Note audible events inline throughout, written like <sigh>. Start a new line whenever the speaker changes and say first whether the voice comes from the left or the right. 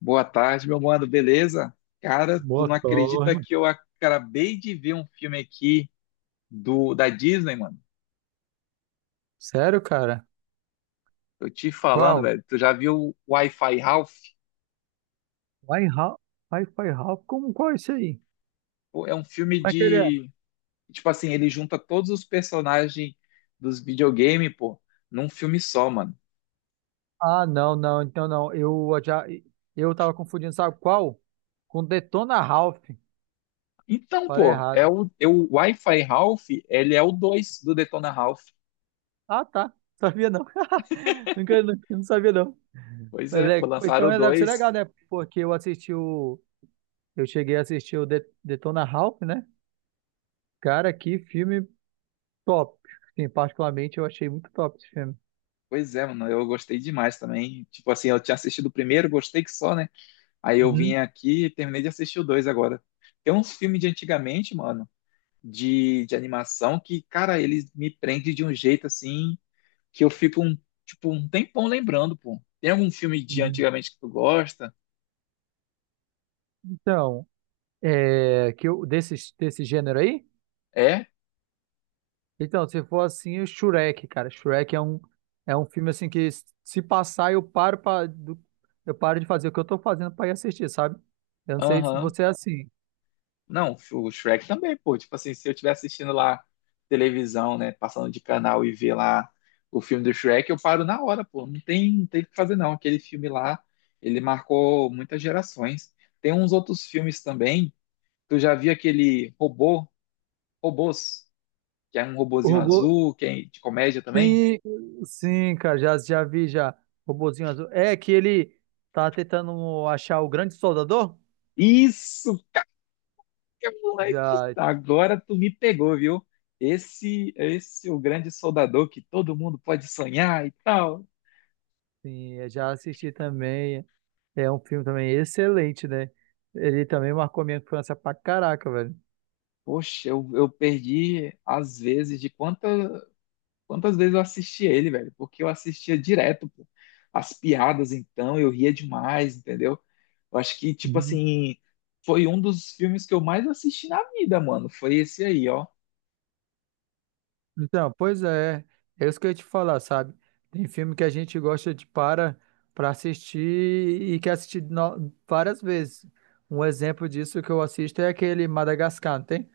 left: Boa tarde, meu mano, beleza? Cara, tu
right: Boa
left: não acredita
right: tarde.
left: que eu acabei de ver um filme aqui do da Disney, mano?
right: Sério, cara?
left: Eu te falando,
right: Qual?
left: velho. Tu já viu o Wi-Fi Ralph?
right: Wi-Fi, Wi-Fi Ralph, como qual é isso aí?
left: Pô, é um filme
right: Como é que ele é?
left: de, tipo assim, ele junta todos os personagens dos videogames, pô, num filme só, mano.
right: Ah, não, então não. Eu tava confundindo, sabe qual? Com Detona Ralph.
left: Então,
right: Falei
left: pô, é
right: errado.
left: o, é o Wi-Fi Ralph, ele é o 2 do Detona Ralph.
right: Ah, tá. Sabia não. <laughs> Não sabia não.
left: Pois
right: Mas
left: é, pô,
right: é,
left: lançaram
right: então
left: o
right: é, deve ser
left: 2.
right: legal, né? Porque eu assisti o Eu cheguei a assistir o Detona Ralph, né? Cara, que filme top. Sim, particularmente eu achei muito top esse filme.
left: Pois é, mano, eu gostei demais também. Tipo assim, eu tinha assistido o primeiro, gostei que só, né? Aí eu
right: Uhum.
left: vim aqui e terminei de assistir o dois agora. Tem uns filmes de antigamente, mano, de animação que, cara, eles me prendem de um jeito assim que eu fico um, tipo, um tempão lembrando, pô. Tem algum filme de
right: Uhum.
left: antigamente que tu gosta?
right: Então, é, que eu, desse, desse gênero aí?
left: É?
right: Então, se for assim, o Shrek, cara. Shrek é um filme assim que se passar eu eu paro de fazer o que eu tô fazendo pra ir assistir, sabe? Eu não sei se
left: Aham.
right: você é assim.
left: Não, o Shrek também, pô. Tipo assim, se eu estiver assistindo lá televisão, né, passando de canal e ver lá o filme do Shrek, eu paro na hora, pô. Não tem, o que fazer, não. Aquele filme lá, ele marcou muitas gerações. Tem uns outros filmes também. Tu já viu aquele robô, robôs, que é um
right: O
left: robozinho
right: robô.
left: azul, que é de comédia também?
right: Sim, sim, cara, já vi já. Robozinho azul. É que ele tá tentando achar o grande soldador?
left: Isso, que moleque,
right: Já,
left: agora tu me pegou, viu? Esse é o grande soldador que todo mundo pode sonhar e tal.
right: sim, é, já assisti também. É um filme também excelente, né? Ele também marcou minha infância pra caraca, velho.
left: Poxa, eu perdi às vezes de quanta quantas vezes eu assisti ele, velho? Porque eu assistia direto, pô. As piadas, então, eu ria demais, entendeu? Eu acho que, tipo assim, foi um dos filmes que eu mais assisti na vida, mano. Foi esse aí, ó.
right: Então, pois é, é isso que eu ia te falar, sabe? Tem filme que a gente gosta de para assistir e quer assistir várias vezes. Um exemplo disso que eu assisto é aquele Madagascar, não tem?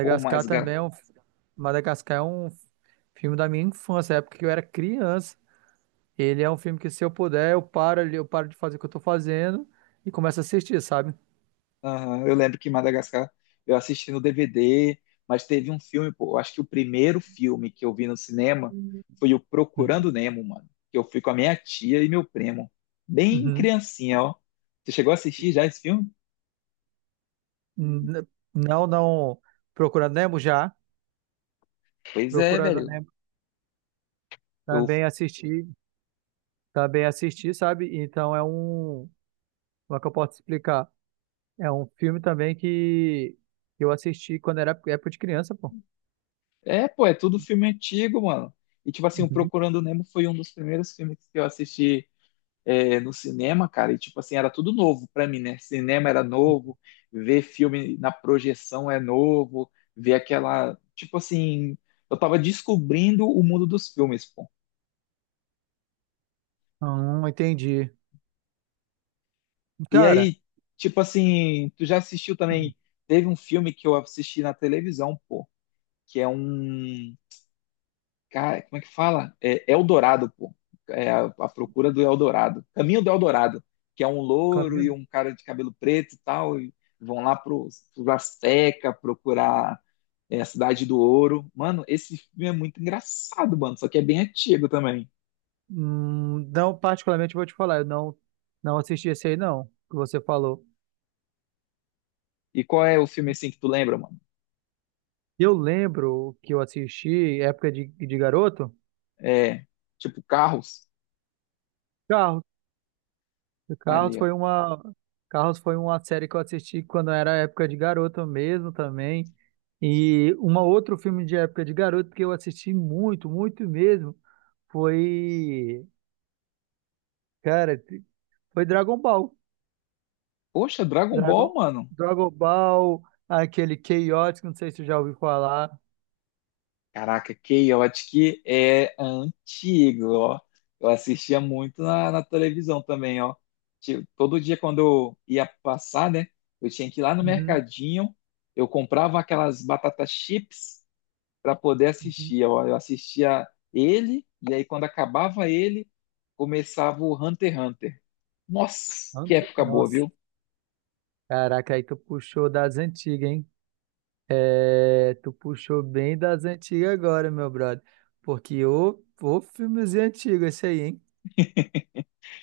left: Pô,
right: também é um Madagascar é um filme da minha infância, época que eu era criança. Ele é um filme que se eu puder, eu paro ali, eu paro de fazer o que eu tô fazendo e começo a assistir, sabe?
left: aham, eu lembro que Madagascar eu assisti no DVD, mas teve um filme, pô. Eu acho que o primeiro filme que eu vi no cinema foi o Procurando
right: Uhum.
left: Nemo, mano. Que eu fui com a minha tia e meu primo. Bem
right: Uhum.
left: criancinha, ó. Você chegou a assistir já esse filme?
right: N- Não, não. Procurando Nemo já.
left: Pois é,
right: Procurando
left: velho.
right: Nemo
left: Eu...
right: também assisti. Também assisti, sabe? Então é um. Como é que eu posso explicar? É um filme também que eu assisti quando era época de criança, pô.
left: É, pô, é tudo filme antigo, mano. E, tipo assim, o
right: Uhum.
left: Procurando Nemo foi um dos primeiros filmes que eu assisti, no cinema, cara. E, tipo assim, era tudo novo pra mim, né? Cinema era novo, ver filme na projeção é novo, ver aquela. Tipo assim, eu tava descobrindo o mundo dos filmes, pô.
right: Entendi.
left: E
right: Cara,
left: aí, tipo assim, tu já assistiu também? Teve um filme que eu assisti na televisão, pô, que é um. Cara, como é que fala? É Eldorado, pô. É a procura do Eldorado. Caminho do Eldorado, que é um
right: o
left: louro e
right: caminho.
left: um cara de cabelo preto e tal, e vão lá pro, pro Azteca procurar, a Cidade do Ouro. Mano, esse filme é muito engraçado, mano, só que é bem antigo também.
right: Não, particularmente vou te falar, eu não, não assisti esse aí, não, que você falou.
left: E qual é o filme assim que tu lembra, mano?
right: Eu lembro que eu assisti, época de garoto,
left: É, tipo, Carros.
right: Carros. O
left: Ali, ó.
right: Carros foi uma série que eu assisti quando era época de garoto mesmo também. E uma outro filme de época de garoto que eu assisti muito mesmo, foi, cara, foi Dragon Ball.
left: Poxa, Dragon
right: Dragon
left: Ball, mano.
right: Dragon Ball, aquele Chaotix, não sei se você já ouviu falar.
left: Caraca, Chaotic é antigo, ó. Eu assistia muito na televisão também, ó. Tipo, todo dia quando eu ia passar, né? Eu tinha que ir lá no
right: Uhum,
left: mercadinho, eu comprava aquelas batatas chips para poder
right: uhum.
left: assistir, ó. Eu assistia ele, e aí quando acabava ele, começava o Hunter x Hunter. Nossa, que época boa,
right: Nossa,
left: viu?
right: caraca, aí tu puxou das antigas, hein? É, tu puxou bem das antigas agora, meu brother. Porque ô filmezinho antigo esse aí, hein?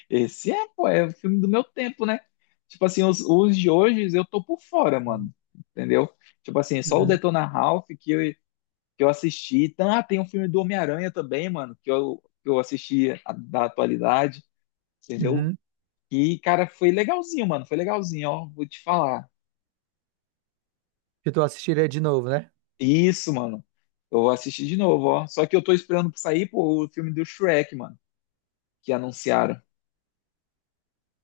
left: Esse é, pô, é o filme do meu tempo, né? Tipo assim, os de hoje eu tô por fora, mano. Entendeu? Tipo assim, só o
right: Uhum,
left: Detona Ralph que eu assisti. Então, ah, tem um filme do Homem-Aranha também, mano, que eu assisti da atualidade, entendeu?
right: uhum.
left: E, cara, foi legalzinho, mano. Foi legalzinho, ó. Vou te falar.
right: Que tu assistiria de novo, né?
left: Isso, mano. Eu vou assistir de novo, ó. Só que eu tô esperando pra sair, pô, o filme do Shrek, mano, que anunciaram.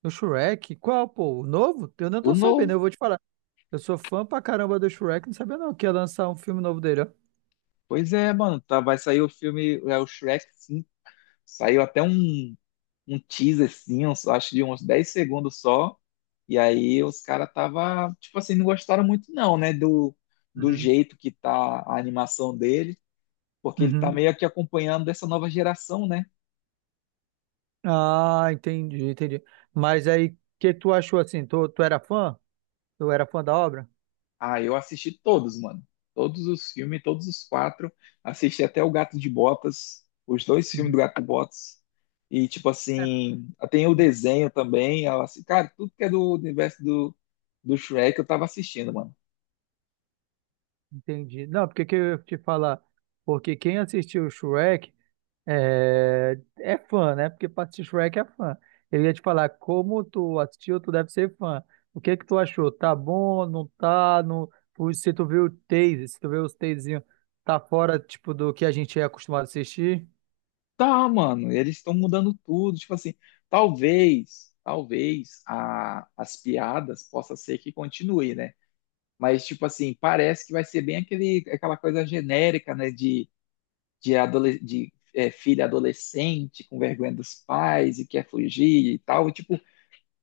right: No Shrek? Qual, pô? O novo? Eu não
left: O
right: tô sabendo,
left: novo.
right: eu vou te falar. Eu sou fã pra caramba do Shrek, não sabia não que ia lançar um filme novo dele, ó.
left: Pois é, mano. Tá, vai sair o filme, é o Shrek 5. Saiu até um teaser, assim, acho de uns 10 segundos só. E aí os caras tava, tipo assim, não gostaram muito não, né, do, do
right: Uhum,
left: jeito que tá a animação dele, porque ele tá
right: uhum.
left: meio que acompanhando dessa nova geração, né?
right: Ah, entendi, entendi. Mas aí, o que tu achou assim? Tu era fã? Tu era fã da obra?
left: Ah, eu assisti todos, mano. Todos os filmes, todos os quatro. Assisti até o Gato de Botas, os dois filmes
right: Uhum.
left: do Gato de Botas. E, tipo
right: É,
left: assim, tem o desenho também. Ela, assim, cara, tudo que é do universo do Shrek eu tava assistindo, mano.
right: entendi. Não, porque que eu ia te falar? Porque quem assistiu o Shrek. É, é fã, né? Porque pra assistir Shrek é fã. Eu ia te falar, como tu assistiu, tu deve ser fã. O que que tu achou? Tá bom, não tá? Não... Ui, se tu viu o Taze, se tu viu os Tazezinhos, tá fora, tipo, do que a gente é acostumado a assistir?
left: Tá, mano, eles estão mudando tudo. Tipo assim, talvez as piadas possa ser que continue, né? Mas, tipo assim, parece que vai ser bem aquele, aquela coisa genérica, né? De filha adolescente com vergonha dos pais e quer fugir e tal. E, tipo,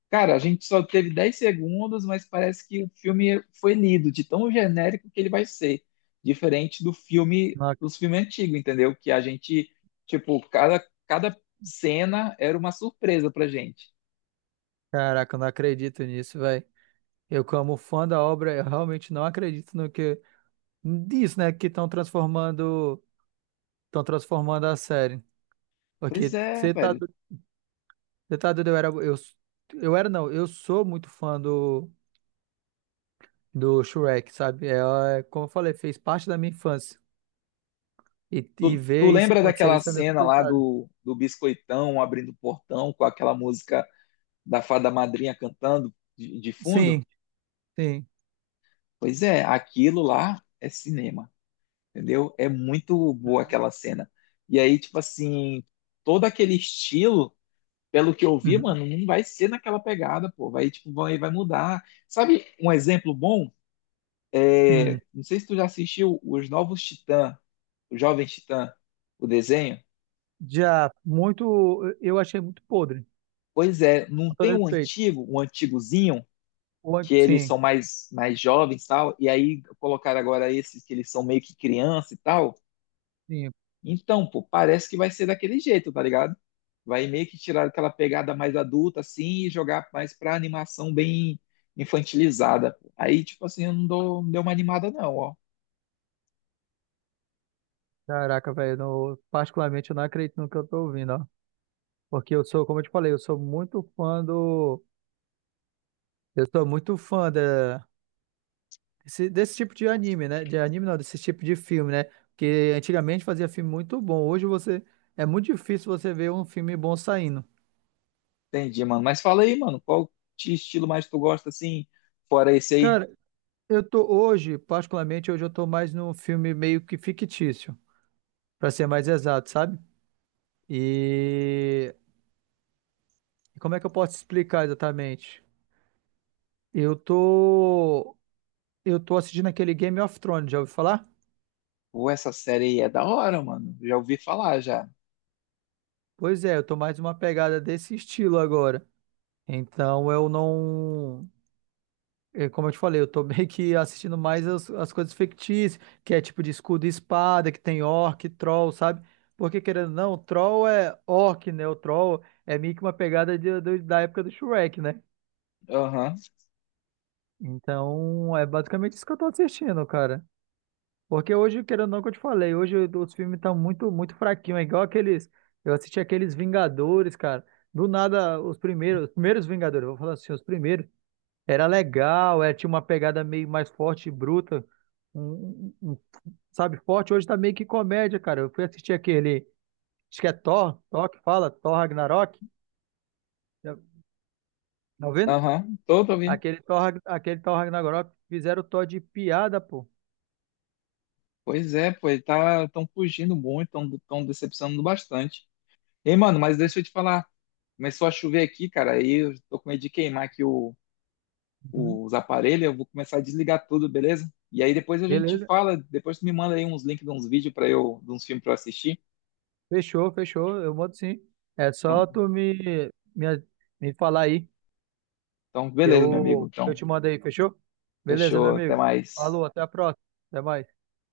left: cara, a gente só teve 10 segundos, mas parece que o filme foi lido de tão genérico que ele vai ser, diferente do filme,
right: Não,
left: dos filmes antigos, entendeu? Que a gente, tipo, cada cena era uma surpresa pra gente.
right: caraca, eu não acredito nisso, velho. Eu, como fã da obra, eu realmente não acredito no que... Disso, né? Que estão transformando... Estão transformando a série.
left: Pois
right: Porque
left: é,
right: você tá...
left: velho.
right: Você tá doido, eu era, não. Eu sou muito fã do... do Shrek, sabe? Ela, é, como eu falei, fez parte da minha infância. E
left: Tu, tu
right: ver isso
left: lembra
right: acontecer,
left: daquela
right: isso é meio
left: cena lá
right: complicado.
left: do Biscoitão abrindo o portão com aquela música da Fada Madrinha cantando de
right: Sim,
left: fundo?
right: sim.
left: Pois é, aquilo lá é cinema. Entendeu? É muito boa aquela cena. E aí, tipo assim, todo aquele estilo, pelo que eu vi,
right: Uhum.
left: mano, não vai ser naquela pegada, pô. Vai, tipo, vai mudar. Sabe um exemplo bom? É,
right: Hum.
left: não sei se tu já assistiu Os Novos Titã, o Jovem Titã, o desenho.
right: Já muito, eu achei muito podre,
left: Pois é, não
right: com todo
left: tem o
right: respeito.
left: antigo, o antigozinho, que eles
right: Sim,
left: são mais, mais jovens e tal, e aí colocaram agora esses que eles são meio que criança e tal.
right: sim.
left: Então, pô, parece que vai ser daquele jeito, tá ligado? Vai meio que tirar aquela pegada mais adulta, assim, e jogar mais pra animação bem infantilizada. Aí, tipo assim, eu não dou, não deu uma animada, não, ó.
right: Caraca, velho, particularmente eu não acredito no que eu tô ouvindo, ó. Porque eu sou, como eu te falei, eu sou muito fã desse tipo de anime, né? De anime não, desse tipo de filme, né? Porque antigamente fazia filme muito bom. Hoje você É muito difícil você ver um filme bom saindo.
left: Entendi, mano. Mas fala aí, mano, qual estilo mais tu gosta, assim, fora esse aí?
right: Cara, particularmente hoje eu tô mais num filme meio que fictício, pra ser mais exato, sabe? E como é que eu posso explicar exatamente? Eu tô eu tô assistindo aquele Game of Thrones, já ouviu falar?
left: Pô, essa série aí é da hora, mano. Já ouvi falar, já.
right: Pois é, eu tô mais uma pegada desse estilo agora. Então eu não. É, como eu te falei, eu tô <laughs> meio que assistindo mais as coisas fictícias, que é tipo de escudo e espada, que tem orc, troll, sabe? Porque querendo ou não, troll é orc, né? O troll é meio que uma pegada da época do Shrek, né?
left: Aham,
right: Então, é basicamente isso que eu tô assistindo, cara. Porque hoje, querendo ou não, que eu te falei, hoje os filmes estão muito, muito fraquinhos. É igual aqueles. Eu assisti aqueles Vingadores, cara. Do nada, os primeiros Vingadores, eu vou falar assim, os primeiros. Era legal, é, tinha uma pegada meio mais forte e bruta, um, um- um- sabe, forte. Hoje tá meio que comédia, cara. Eu fui assistir aquele, acho que é Thor Ragnarok, tá tá vendo?
left: aham, tô, tô ouvindo.
right: Aquele Thor Ragnarok, fizeram o Thor de piada, pô.
left: Pois é, pô, ele tá, tão fugindo muito, tão, tão decepcionando bastante. Ei, mano, mas deixa eu te falar. Começou a chover aqui, cara, aí eu tô com medo de queimar aqui
right: Uhum.
left: os aparelhos, eu vou começar a desligar tudo, beleza? E aí depois a gente
right: Beleza,
left: fala, depois tu me manda aí uns links de uns vídeos para eu, de uns filmes para eu assistir.
right: fechou, eu mando sim. É
left: Então,
right: só me, me falar aí,
left: então,
right: que
left: beleza, meu amigo. Então,
right: eu te mando aí, fechou? Beleza, meu
left: fechou, até
right: amigo.
left: mais.
right: Falou, até a próxima, até mais.